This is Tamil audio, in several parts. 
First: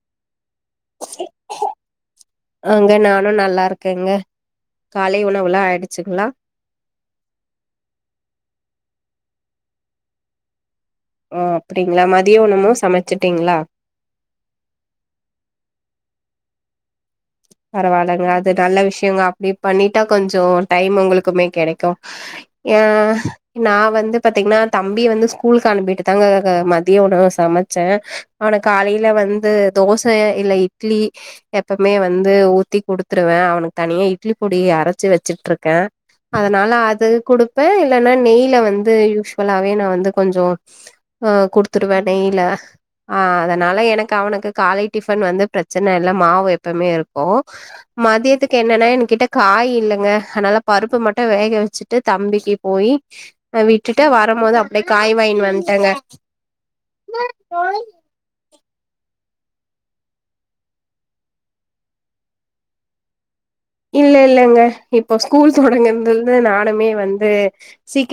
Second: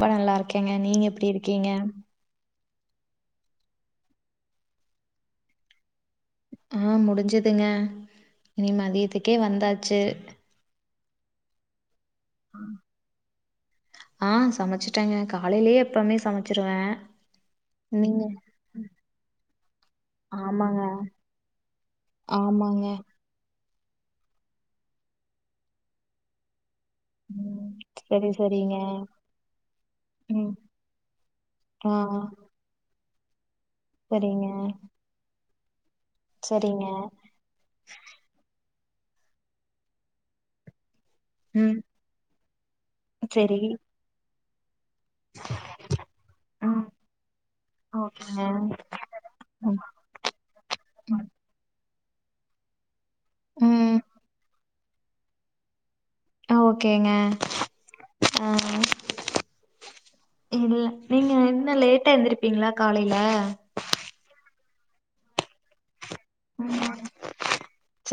ப நல்லா இருக்கேங்க நீங்க எப்டி இருக்கீங்க ஆங்க நானு நல்லா இருக்கங்க காலை உணவுலா ஆய்டுச்சுங்களா ஆ முடிஞ்சிதுங்க இனி மதியத்துக்கே வந்தாச்சு ஓ அப்டிங்கலா மதியொ உணமு சமச்சிட்டிங்களா ஆ சமச்சிட்டங்க காலைலயே எப்பவ்மே சமச்சிருவ பரவால்லங்கா அது நல்ல விஷயங்க அப்டி பண்ணிட்டா கொஞ்ச ஆமாங்க, டைம் உங்குளுக்குமே கெடைக்கு ஏ ஆமாங்க. நா வந்து பாத்தீங்னா தம்பி வந்து ஸ்கூலுக்கு அனுப்பிட்டு தாங்க ம திய உணவ ம் சமச்ச சரி, அவன சரிங்க. காலைல வந்து தோச ம். இல்ல இட்லி எப்ப மே ஆ வந்து ஊத்தி குடுத்ருவே அவனுக்கு தனியா இட்லி சரிங்க, பொடி அரச்சி வச்சிட்ருக்க அதனால சரிங்க. அது குடுப்ப இல்லன்னா நெய்ல வந்து யூஷ்வலாவே நா வந்து கொஞ்சொ ஆ ம் குடுத்துருவே நெய்ல ஆ சரி. அதனால எனக்கு அவனுக்கு காலை டிஃபன் வந்து ப்ரச்சன இல்ல மாவு எப் ம் பமே இருக்கு ஓகேங்க. மதியத்துக்கு என்னன்னா என்கிட்ட காய் ம் இல்லங்க அனால பருப்ப மட்டு ம் வேக வச்சிட்டு தம்பிக்கி போயி அ ம் விட்டுட்டு வரம் போது அப் டியே காய் வாய்னு வன்ட்டங்க ஆ ஓகேங்க ஆ இல்ல நீங்க இன்ன லேட்டா எந்திருப்பீங்ளா காலையில இல்ல இல்லங்க இப்போ ஸ்கூல் தொடங்கன்து து நானுமே ம் வந்து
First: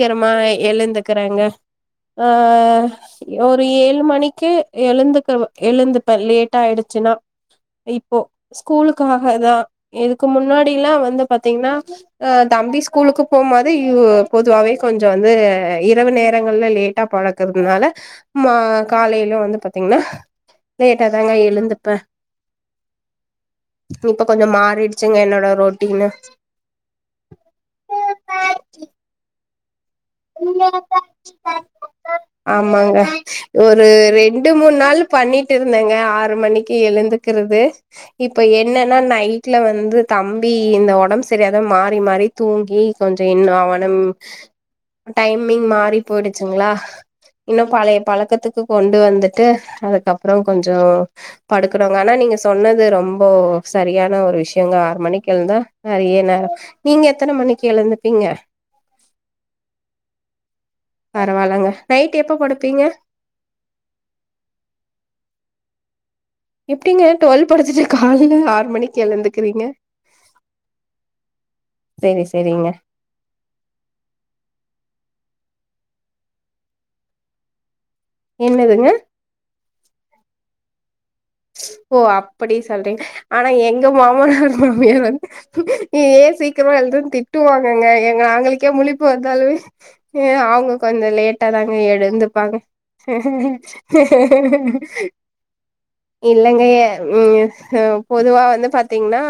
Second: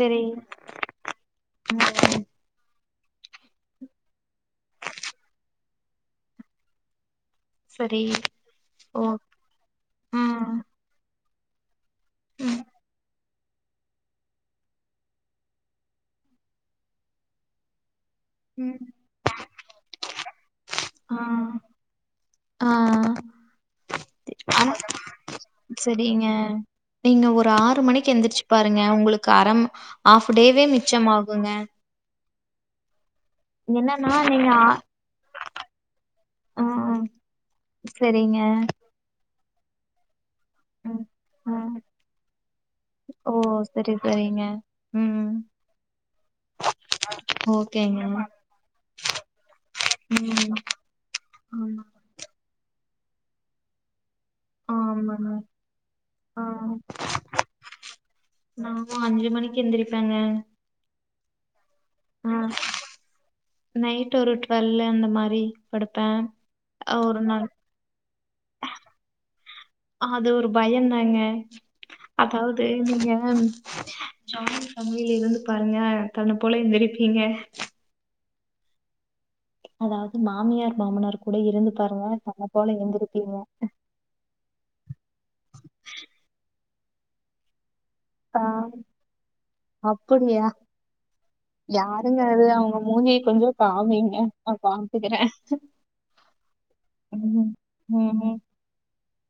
சரி. எழுந்துக்குறங்க ம் ஆ ஒரு ஏழு மணிக்கு எழுந்துக்க எழுந்துப்ப லேட்டாய்டுச்சுனா சரி இப்போ ஓ ஸ்கூலுக்காக தா இதுக்கு ம் முன்னாடில்லா வந்து பாத்தீங்னா ஆ ம் தம்பி ஸ்கூலுக்கு போம்போது வ் பொதுவாவே கொஞ்சொ வந்து இரவு நேரங்கள்ல லே ட்டா படக்கற்துனால மா ம் காலைல வந்து பாத்தீங்னா லேட்டா ஆ தாங்க எழுந்துப்ப ஆ இப்ப கொஞ்சம் மாறிடு செரிங்க நீங்க ஒரு ஆறு மணிக்கு எந்திரிச்சு பாருங்க உங்களுக்கு அரம ஆஃப் டேவே மிச்சமாகுங்க ஆமாங்க ஒரு என்னன்னா நீங்க ரெண்டு ஆ மூண் நாள் பண்ணிட்டு இருந்தங்க ஆறு மணிக்கு எழுந்துக்குறது செரிங்க நா நை ட்ல வந்து தம்பி இந்த ம் ஒடம்பு சரியாதா ம் மாறி மாறி தூங்கி கொஞ்சொ ஓ இன்னு சரி அவனம் சரிங்க ம் டைமிங் மாறி போயிடுச்சுங்ளா இன்னு பழைய ஓகேங்க பழக்கத்துக்கு கொண்டு வந்துட்டு அதுக்கப்ரோ ம் கொஞ்சொ ஆமா படுக்கரோங்க ஆனா நீங்க சொன்னது ரொம்ப சரியான ஒரு விஷ்ய ஏங்க ஆறு ஆமாங்க மணிக் எழுந்தா நறைய ஆ நேரம் நீங்க எத்தன மணிக்கி எழுந்துபீங்க நானு அஞ்சு மணிக்கி எந்திரிப்பங்க பரவாயிலங்க நைட் எப்ப படுப்பீங்க நைட் ஒரு டு்வெல் அந்த மாரி படுப்ப எப்டிங்க டுவெவ் படுத்துட்டு காலையில ஆறு மணிக் எழுந்துகிறீங்க அது ஒரு பயந்தாங்க செரி அதாவது செரிங்க நீங்க ஜாயின்பேமலில இருந்து பாருங்க தன்ன போல எந்திரிப்பீங்க என்னதுங்க அதாவது மாமியார் மாமனார் கூட இருந்து ஓ பாருங்க தன்ன அப்படி போல சொல்றீங்க எந்திருப்பீங்க ஆனா எங்க மாமனார் மாமியார் வந்துஏ சீக்கிரமா எழுந்தன் திட்டுவாங்கங்க ஆ நாங்களுக்கே முழிப்பு வந்தாலுமே அப்படியா அவங்க கொஞ்ச லேட்டா தாங்க யாருங்க அது எழுந்துப்பாங்க அவங்க மூஞ்சிய கொஞ்சம் ஆஹ் காமிங்க நான் பாத்துக்கிறேன் ஆஹ் இல்லங்க எ ம் பொதுவா வந்து பாத்தீங்னா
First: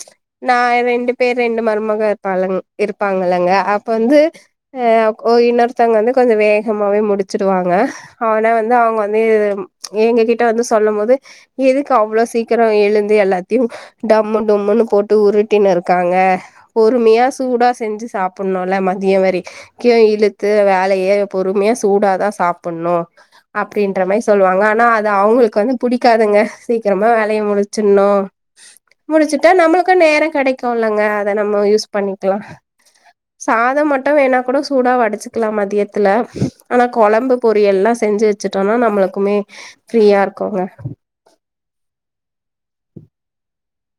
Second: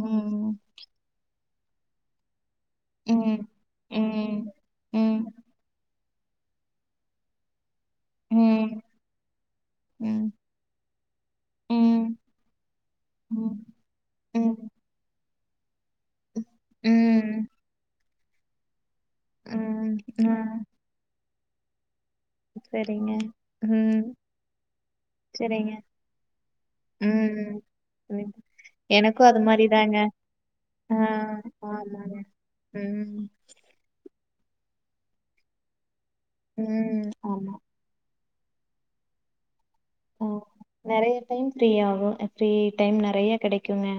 ம் நா ரெண்டு பேர் ரெண்டு மருமக இருப்பாள்ளங் ம் இருப்பாங்கல்லங்க அப்ப வந்து ம் ஏ ம் ஒ இன்னொருத் த்தங்க வந்து கொஞ்ச வேகமாவே முடிச்சிடுவாங்க ஆனா ம் வந்து அவங்க வந்து எங்க ம் கிட் ட்ட வந்து சொல்லு போது எதுக்கு ம் அவ்ளோ சீக்கிரம் எழுந்து ம் எல்லாத்தையு டம் ம் டும்முன்னு போட்டு உருட் குட்டினு இருக்காங்க பொறுமையா ம் சூடா செஞ்சி சாப்புட்ணுல்ல மதியோ வரி கி ம் இழுத்து ம் வேலய பொறுமையா சூடாதா சாப்புட்ணு சரிங்க அப்டின்ற ம் மாரி சொல்லுவாங்க ஆனா அது அவங்களுக் சரிங்க வந்து புடிக்காதுங்க சீக்கிரமா வேலைய ம் முடிச்சிட்ணு எனக்கும் அது முடிச்சிட்டா நம்ளுக்கு மாரிதாங்க நேரோ ஆ கடைக்குல்லங்க அத நம்ம யூஸ் ஆமாங்க. பண்ணிக்லா ம். சாதம் மட்டும் வேணா கூட சூடா வடிச்சிக்கலா மதியத் த்துல ஆனா ம். குழம்பு ஆமா. பொரியல்லா செஞ்சி வச்சிட்டோனா நம்ளுக்குமே ஃப்ரீயா இருக்குங்க நறைய டைம் ஃப்ரீ ஆகும் ஃப்ரீ டைம் நறைய கடைக்குங்க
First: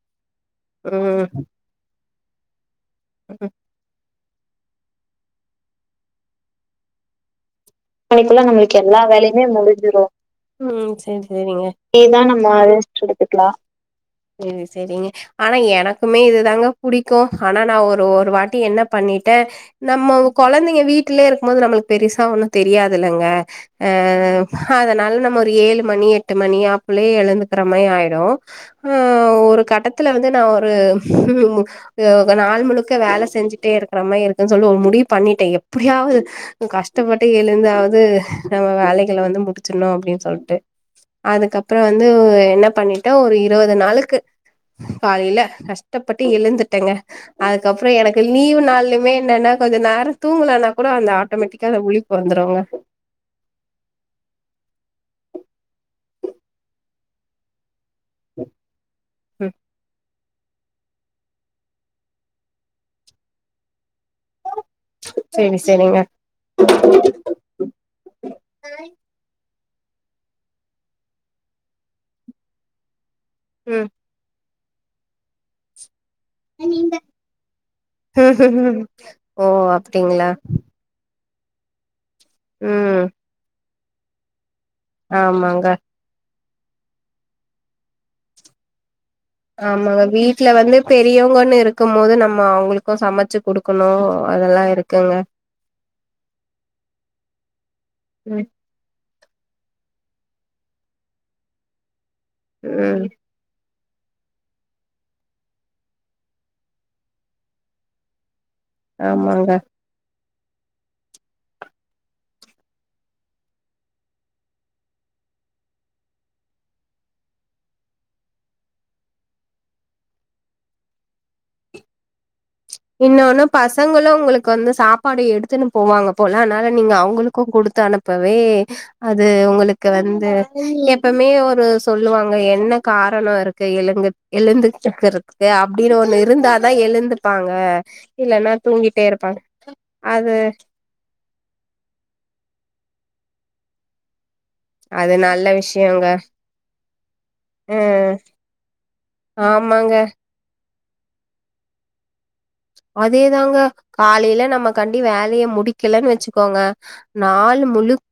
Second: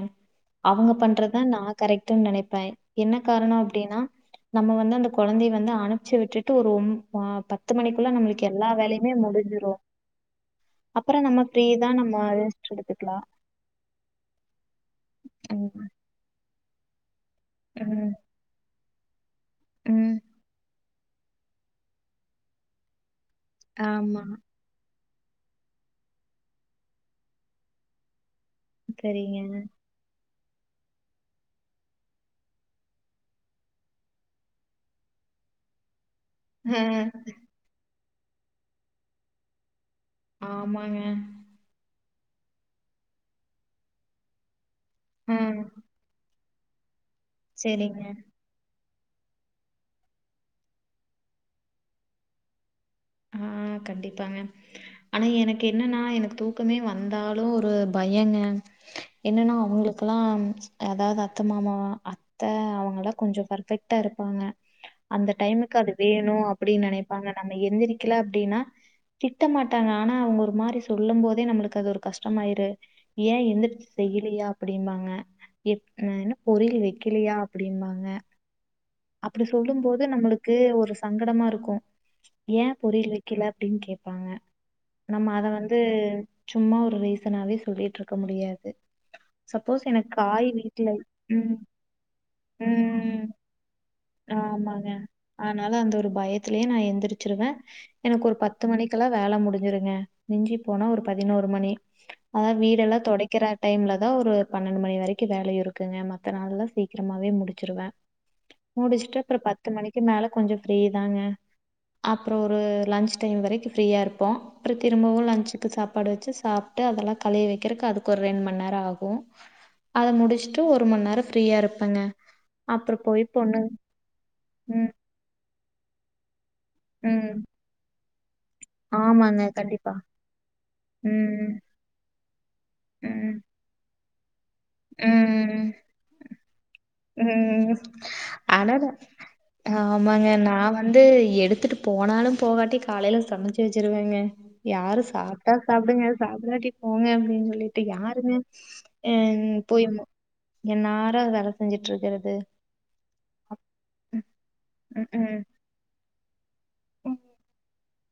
அவங்க ம் பண்றதுதா கரெக்டுன் நனைப்ப என்ன ம் காரனோ அப்டின்னா நம்ம வந்து அந்த தொழந்தைய வந்து அனுப்பிச்சி விட்டுட்டு ஒரு ஒன் பத் மணிக்கெல்லா நம்ளுக்கு எல்லா வேலையுமே முடிஞ்சிடு உம் சரி அப்புறம் நம்ம ஃப்ரீ சரிங்க தான் இதா நம்ம ரெஸ்ட் அரேஞ் எடுத்துக்கலாம். எடுத்துக்கலா சரி சரிங்க ஆனா ம். எனக்குமே இதுதாங்க புடிக்கு ஆனா நா ஒரு ம். ஒரு வாட்டி என்ன பண்ணிட்ட ம். நம்ம தொழந்தைங்க வீட்லயே இருக்கு போது நம்ளுக்கு பெருசா ஒண்ணு தெரியாதில்லங்க ஆமா. அ அதனால நம்ம ஒரு ஏழு மணி எட்டு மணி அப்புள்ளயே எழுந்துக்கிற மாரி ஆயிரு ஆ சரிங்க. ஒரு கட்டத்துல வந்து நா ஒரு ம் மு நாள் முழுக்க வேலசெஞ்சிட்டே இருக்குற மாரி இருக்குன் சொல்லி ஒரு முடிவு பண்ணிட்ட எப்டியாவது ஆ, கஷ்டப்பட்டு எழுந்தாவது நம்ம வேலைகள வந்து முடிச்சிடணு அப்டின் சொல் சொல்ட்டு ஆமாங்க. அதுக்கப்ரோ வந்து என்ன பண்ணிட்டோ ஒரு இருவது நாளுக்கு காலையில ம். கஷ்டப்பட்டு எழுந்துட்டேங்க அதுக்கப்புறம் சரிங்க. எனக்கு லீவ் நாலுமே என்னன்னா கொஞ்ச நேரோ தூங்கலனா கூடோ அந்த ஆட்டோமேட்டிக்கா அந்த முழிப் பொறந்துருவங்க ம் கண்டிப்பாங்க ஆனா எனக்கு என்னன்னா எனக்கு தூக்கமே வந்தாலும் ஒரு பையங்க ம் என்னன்னா அவங்களுக் பலாம் அதாவது அத்த மாமா அத்த அவங்களாக் கொஞ்சோ பர்ஃபெக்ட்டா இருப்பாங்க அந்த சரி டைமுக்கு அது சரிங்க வேணு அப்டின் நெனைப்பாங்க நம்ம எந்திரிக்கில அப்டினா திட்ட மாட்டாங்க ஆனா அவுங்க ஒரு மாரி சொல்லும் போதே நம்மளுக்கு அது ஒரு கஷ்டமாயிரு ஏ ம் எந்திரச்சி செய்யிலியா அப்பிடிம்பாங்க எப் நா என்னப் பொரியில் ம் வெக்கிலியா அப்பிடிம்பாங்க அப்டி ஓ சொல்லும் போது அப்டிங்களா நம்மளுக்கு ஒருச் சங்கடமா இருக்கு ஏ ம் பொரியில் வெக்கில அப்டின் கேப்பாங்க நம்ம அத ஆமாங்க வந்து சும்மா ஒரு ரீசனாவே சொல்லிட்ருக்க முடியாது சப்போஸ் ஆமாங்க எனக்கு காய் வீட்ல வந்து ம் பெரியவங்கன்னு இருக்கம்மோது நம்ம அவுங்குளுக்கு ம் சமச்சு குடுக் க்குணு அதெல்லா ஆமாங்க. இருக்குங்க அதனால அந்த ஒரு பயத்துலியே நா எந்திரிச்சிருவே எனக்கு ஒரு ம் பத்து மணிக்கெல்லா வேல முடிஞ்சிருங்க மிஞ்சிப் போனா ஒரு பதினோரு மணி அதா வீடெல்லா ம் தொடைக் கிற டைம்லதா ஒரு பன்னெண்டு மணி வரைக்கு வேல இருக்குங்க மத்த நாள்ல சீக்கிரமாவே முடிச்சிருவே முடிச்சுட்டு அப்றோ ஆமாங்க பத்து மணிக்கு மேல கொஞ்சோ ஃப்ரீதாங்க அப்றோ ஒரு லஞ்ச் டைம் வரைக்கு ஃப்ரீயாருப்போ அப்றோ திரும்பவு லஞ்சுக்கு சாப்பாடு வெச்சு சாப்ட்டு அதெல்லாக் கழுவி வெக்கிறக்கு அதுக்கு ஒரு ரெண் மண் நேரோ ஆகு அத முடிச்ட்டு ஒரு மண் நேரோ ஃப்ரீயா இருப்பங்க இன்னோன்னு பசங்களு உங்களுக்கு வந்து ம் சாப் ப்பாடு எடுத்துனு போவாங்கப் போல அன்னால நீங்க ம் அவுங்குளுக்கு குடுத்து அனுப்பவே அது ஆமாங்க ஒங்களுக்கு கண்டிப்பா வந்து எப்பமே ம் ஒரு சொல்லுவாங்க என்னக் காரணோ ம் இருக்கு எழுங்கத் எழுந்துக் க்கறத்க்கு ம் அப்டினு ஒன்னு இருந்தாதா எழுந்துப்பாங்க ம் இல்லன்னா அனன தூங்கிட்டே இருப்பாங்க ஆமாங்க அது நா வந் வந்து எடுத்துட்டுப் போனாலும் போகாட்டி காலைல சமச்சி வெச்சிருவேங்க யாரு அது நல்ல சாப்ட்டா விஷயங்க சாப்டுங்க சாப்டாட்டிப் போங்க அப்டின் சொல்லிட்டு ம் யாருங்க அ இன் ஆமாங்க போயுமா என்னாரு வேல செஞ்சுட்ருக்றது அதேதாங்க காலைல நம்ம கண்டி ம் வேலய முடிக்கலன் வெச்சுக் கோங்க ம் நாலு முழுக்க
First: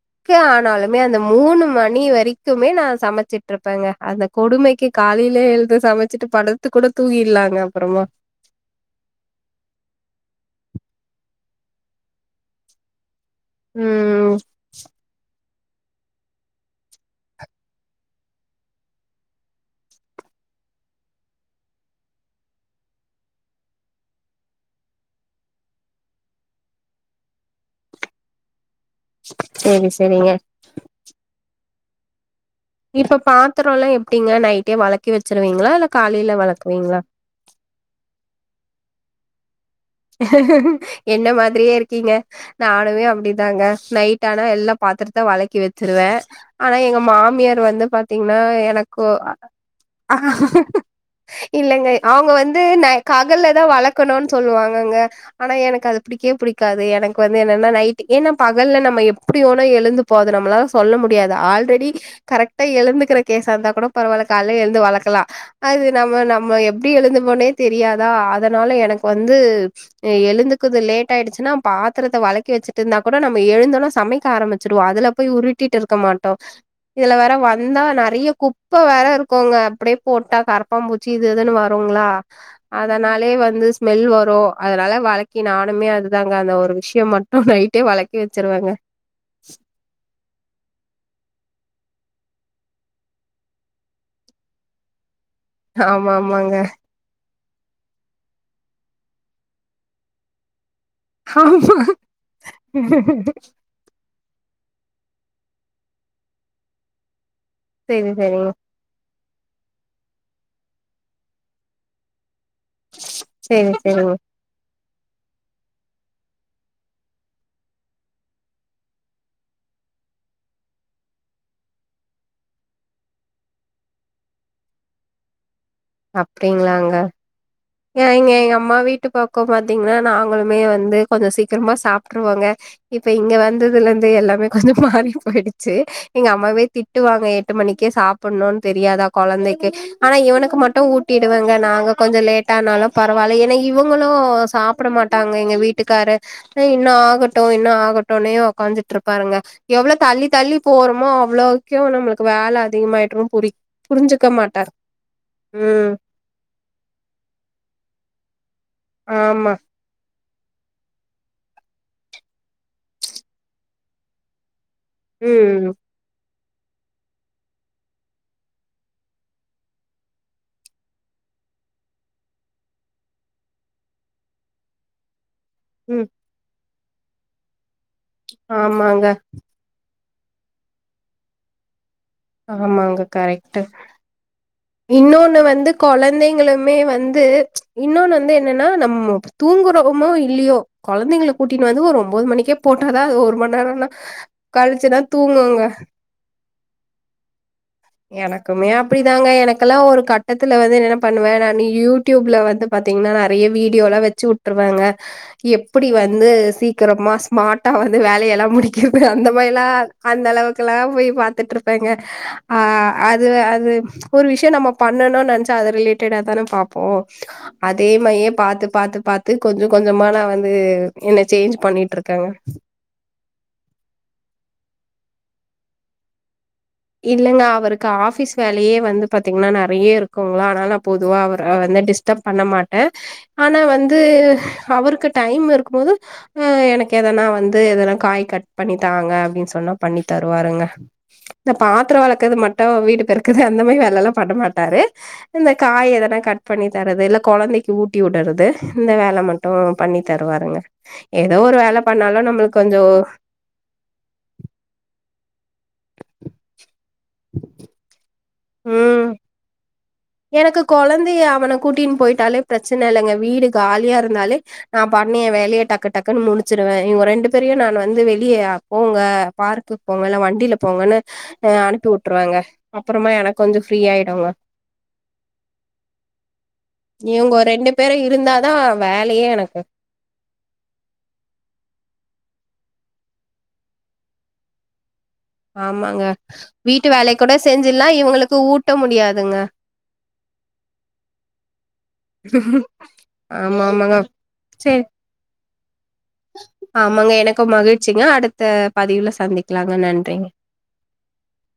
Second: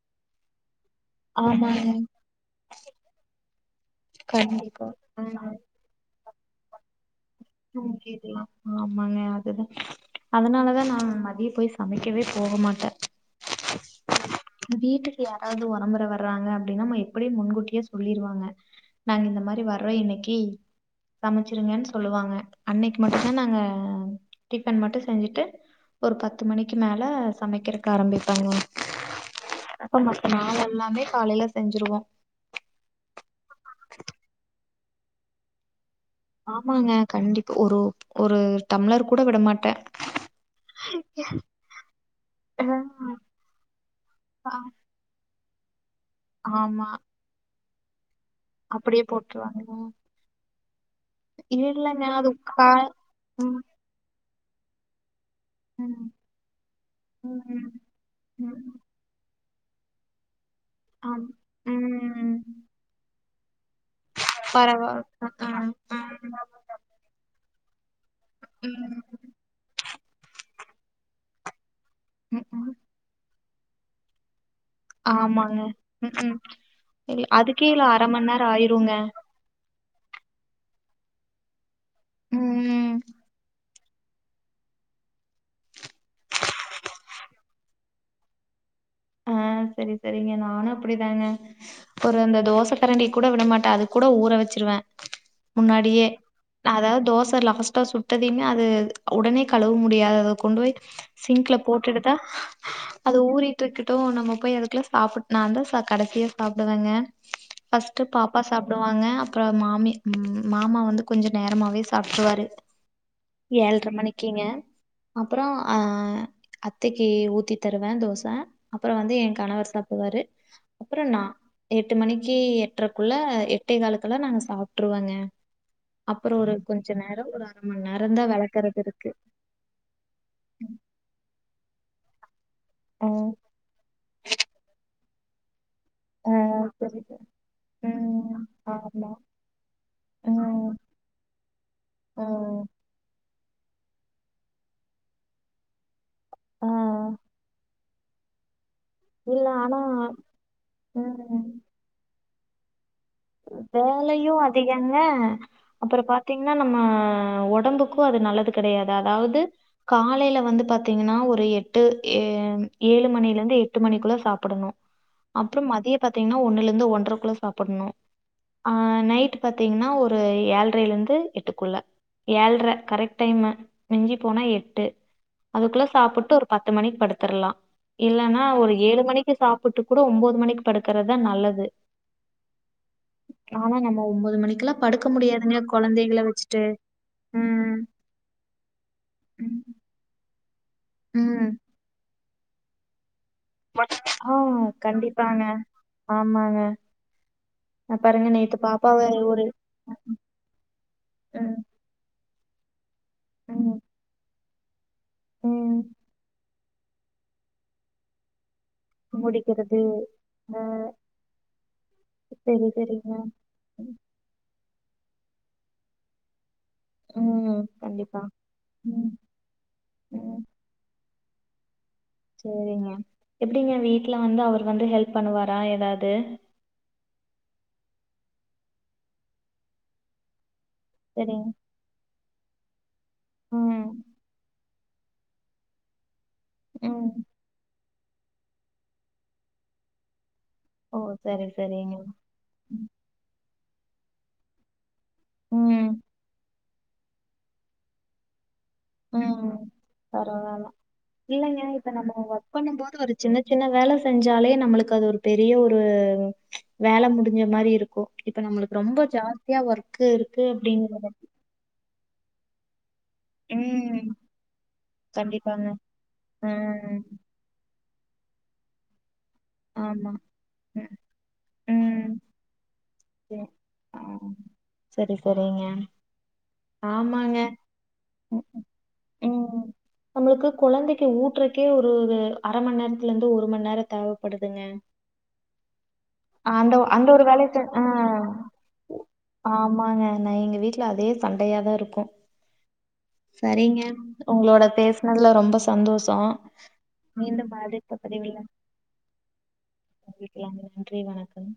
ஆனாலும் மே அந்த மூனு ஆமாங்க மணி வரைக்குமே நா சமச்சிட்ருப்பேங்க அந்தக் கண்டிப்பா கொடுமைக்கி காலைலே ம் எழுந்து சமச் சிட்டுப் படுத்து கூடத் தூங்கில்லான் தூங்கிர்லா ஆமாங்க அதுதா அதனாலதா நா மதியோ போய் சமைக்கவே போமாட்டே ம் ம் வீட்டுக்கு யாராவுது ஒரம்பர வறாங்க அப்டினா நம்ம எப்புடியே முன்கூட்டியே சொல்லிருவாங்க நாங்க இந்த மாரி வர்றோ இன்னைக்கி சமச்சிருங்கன் சொல்லுவாங்க அன்னைக்கு மட்டுந்தா நாங்க டிஃபன் மட்டு செஞ்சிட்டு ஒரு பத்து மணிக்கி மேல சமைக்கிறக்கு ஆரம்பிப்பங்க சரி அப்ப மத்த சரிங்க. நாள் எல்லாமே காலைல செஞ்சிருவோ இப்பப் பாத்தரோல்லா எப்டிங்க நைட்டே வளக்கி வெச்சிருவீங்ளா இல்ல காலையில ஆமாங்க வெளக்குவீங்களா? கண்டிப்ப ஒரு ஒரு டம்ளர் கூட விட மாட்டே என்ன மாதிரியே இருக்கிங்க ஆ நானுமே அப்டிதாங்க நைட்டானா ஆ எல்லாப் பாத்துரத் த வளக்கி வெச்சிருவே ஆனா ஆமா எங்க மாமியார் வந்துப் பாத்தீங்னா எனக்கு அப்டியே ஒ போட்ருவாங்க இல்லங்க அது அவுங்க வந்து கா நை ம் ககல்லதா வளக் க்கணுன் சொல்லுவாங்கங்க ஆனா எனக் அது ம் புடிக்கே புடிக்காது எனக் வந்து ம் என்னன்னா நைட்டுக்கே ஏன்னா ம் பகல்ல நம்ம எப்டி வோனா எழுந்து இப்ப அது நம்ப்ளால சொல்ல ஆம் முடியாது ஆல்ரெடி ம் கரெக்டா எழுந்துக்கிற கேசார்ந்தா கூட பரவால்ல கால்ல எழ்ந்து பரவால் வளர்க்கலா ம் அது ம் நம்மநம்ம எப் எப்டி எழுந்துப்போனே தெரியாதா அதுனால ம் எனக் வந்து எழுந்துக்குது லேட் ஆயிடுச்சுன்னா பாத்துரத்த ம் வளக்கி ம். வச்சுட்டுருந்தா கூட நம்ம எழுந்தோன்ன சமைக்க ஆரமிச் ச்சுருவ அதுல போய் ஆமாங்க உருட்டிட்டு ம் இருக்கமாட்டோ ம் இதுல இல்ல, வேற அதுக்கே வந்தா இதுல அர மண் நறைய்ய நேரோ குப்ப ஆயிருங்க வேற இருக் க்கோங்க அப்டே போட்டா கரப்பாம்பூச்சி இது அதுன்னு வருங்களா ம் அதனாலே வந்து மெல் வரூ அதுனால வழக்கி நானுமே அதுதாங்க அந்த ஒரு விஷ்யமட்டு நைட்டே வளக்கி வச்சுடுவங்க அ சரி சரிங்க நானு அப்டிதாங்க ஒரு ந்த தோச கரண்டி கூட விட மாட்ட அது கூட ஊற வெச்சிருவ முன்னாடியே ஆமா ஆமாங்க அதாவ்து தோச லாஸ்ட்டா சுட் விட்டதுயுமே அது உடனே கழுவ முடியா அத கொண்டு போய்ட் சிங்க்ல ஆமா போட்டுட்டுத்தா அத ஊறி டுக்குட்டூ நம்ம போய் அதுக்குல்ல சாப்புட் நா அந்து சோ கடசியா சாப்டுவேங்க ஃப்ஸ்ட் செரி பாப்பா செரிங்க சாப் டுவாங்க அப்பறொ மாமி மாமா வந்து கொஞ்ச நேரமாவே சாப்ட்ருவாரு செரி செரிங்க ஏல்ரமணிக்குங்க அப்றொ அ அத்தைக்கு ஊத்தி தருவ தோச அப்பற வந்து எ கணவர் சாப்டுவாரு அப்பற நா எட்டு மணிக்கு எட்ரக்குள்ள எட்டே காலுக்கெல்லா நாங்க சாப்ட்டுருவெங்க அப்பறொ ஒரு கொஞ்ச அப்டிங்களாங்க நேரொ ஒரு அரமண் நேரந்தா வெளக்கறதுருக்கு க்கோ பாத்தீங்கன்னா நாங்களுமே வந்து கொஞ்ச சீக்கிரமா சாப்ட்டுருவோ இப்ப ம், இங்க வந்ததுலந்து து எல்லாமே கொஞ்ச மாறி பொய்டுச்சு எங்க ஆ, அம்மாவே புரியுது. திட்டுவாங்க எட்டு மணிக்கே ம், சாப்புன்ணுன் தெரியாதா ஆமா. கொழந்தைக்கு ஆனா இவனுக்கு ம், மட்டு ஊட்டிடுவங்க நாங்க கொஞ்சொ லேட் ம், னாலு பரவால்ல ஏன்னா இவங்களு சாப்புடமாட்டாங்க எங்கவீட்டுக்காரு னு ஆ. இன்னு ஆகட்டு இன்னு ஆகட்டுன்னே உக்காந்துட்ருப் பாருங்க இல்ல ஆனா எவ்ளோ தள்ளி தள்ளி போறோமோ ம், அவ்ளோக்கெ நம்மளுக்கு வேல அதிகமாயிற்ரு வேலையு அதிகங்க ம். அப்பற பா த்தீங்கன்னா நம்ம ஒடம்புக்கூ அது நல்லது கெடையாது அதாவுது ஆமா. காலைல வந்து பாத்தீங்கன்னா ஒரு எட்டு ஏ ஏழு மணிலெந்து எட்டு மணிக்குள்ள சாப்புடணு அப்றோ ம். மதிய பாத்தீங்ன்னா ஒண்ணுலந்து ஒன்றகுள்ள சாப்புட்ணு ஆ நைட் பாத்தீங்கன்னா ஒரு ஏழ்ரைலெந்து எட்டுக்குள்ள ஏல்ர கரெக்ட் டைமு மிஞ்சி போனா எட்டு அதுக்குள்ள ம். சாப்புட்டு ஒரு பத்து மணிக் இல்லன்னா ஒரு ஆமாங்க, ஏழுமணிக்கு சாப் புட்டு கூட ஒம்போது மணிக்கு படுக்கறதா நல்லது ஆம்மாங்க கரெக்ட் ஆனா நம்ம ஒம்போது மணிக்குலா படுக்க இன்னொன்னு முடியாதுங்க வந்து கொழந்தைகள வச்சுட்டு கொழந்தைங்களுமே வந்து ம் இன்னொன்னு வந்து என்னன்னா நம்ம தூங்குறமோ இல்லியோ கொழந்தைகள ம் கூட்டின் வந்து ஒரு ஒம்போது மணிக்கே போட்டாதா அது ஒரு மண்நேரன்னா கழிச்சுன்னா தூங்குங்க ஆம்மாங்க எனக்குமே அப்புடிதாங்க ஒரு எனக்கெல்லா ஒரு கட்டத்துல வந்து என்ன பண்ணுவே ம் நானு யூ டியூப்ல வந்து பாத்தீங்ன்னா நெறைய ம் வீடியோலா வெச்சு வுட்டுருவங்க ம் எப்புடி வந்து சி க்கிரமா ஸ்மார்ட்டா வந்து வேலயல்லா முடிக்கர்து அந்த மாரில்லா முடிக்கிறது அந்த அ அளவுக்குல்லா போய் பா்த்துட்ருப் ப்பாயிங்க ஆ சரி சரிங்க அது அது ஒரு விஷ்யோ நம்ம பண்ணனு நெனச்சா அது ரிலேட்டடாதான பாப் போ ம் அதே கண்டிப்பா மாயே பாத்து பாத்து ம் பாத்து கொஞ்ச கொஞ்சமா நா ம் வந்து என்ன சேஞ்ச் பண்ணிட்டு இருக் சேரிங்க எப்பிடிங்க வீட்ல வந்து அவரு வந்து ஹெல்ப் பண்ணுவாரா எதாவது இல்லங்க அவருக்கு ஆஃபீஸ் வேலையே வந்து பாத்தீங்கன்னா நெறைய இருக்குங்களா ஆனால பொதுவா அவர சரிங்க. வந்து டிஸ்டப் பண்ணமாட்டே ஆனா ம். வந்து அவருக்கு டைம் இருக்கு போது அ எனக்கு ம். எதனா வந்து இததெல்லா காய் கட் பண்ணி தாங்க அப்டின் சொன்னா பண்ணி தருவாருங்க ஓ சரி, இந்த சரிங்க. பாத்திரோ வெலக்குரது மட்டு வீடு பெறுக்கது அந்த மாரி வேலயில்லா பண்ணமாட்டாரு இந்த ம். காய் எதனா கட் பண்ணி தரது இல்ல கொழந்தைக்கு ஊட்டிவுடறது இந்த வேல மட்டு ம். பண்ணி தருவாருங்க பரவால்ல. எதோ ஒரு இல்லங்க வேல இப்ப நம்ம பண்ணாலு ஒர்க் நம்மளுக்கு கொஞ்சோ பண்ணும்போது ஒரு சின்ன சின்ன வேல செஞ்சாலே நம்மளுக்கு அது ஒரு பெரிய ஒரு வேல முடிஞ்ச மாரி இருக்கு இப்ப நம்மளுக்கு ரொம்ப ம் ஜாஸ்தியா ஒர்க் எனக்கு கெழந்தைய அவனை கூட்டின் போயிட்டாலே பிரச்சன இல்லங்க வீடு காலியா ம். இருந்தாலே நா பாட்ண்ணு‌ ஏ வேலைய கண்டிப்பாங்க. டக்கு டக்குன்னு முடிச்சிருவே ம். இவங்க ரெண்டு தெரியா நான் வந்து வெளிய போங்க பார்க்குக் போங்க ஆமா. இல்ல வண்டியில ம். போங்கனு அ ம். அனுப்பிவுட்டுருவங்க அப்புறமா எனக்கு சரி. கொஞ்சோ ஆ. ஃப்ரீயாயிடுங்க சரி சரிங்க இவுங்க ஆமாங்க. ரெண்டு பேரு இருந்தாதா வேலையே எனக்கு ம். நம்மளுக்கு கெழந்தைக்கு ஊட்றக்கே ஒரு ஒரு அரமண் நேரத்துல இருந்து ஒரு மண் நேரோ தேவப்படுதுங்க ஆமாங்க வீட்டு அந்த வேலை ஒரு கூட வேலைய செ ஆ செஞ்சிலா இவுங்களுக்கு ஊட்ட முடியாதுங்க ஆமாங்க நா எங்க வீட்ல அதே சண்டையாதா இருக்கு ஆமா சரிங்க ஆமாங்க உங்களோட சரி பேசனதுல ரொம்ப ச தந்தோஷோ நீ இந்த மாதுரே பத் விரைவில்ல பாதியுல்லா சந்திப் க்ல்லாங்க நன் சந்திக்கலாங்க நன்றி வணக்கம்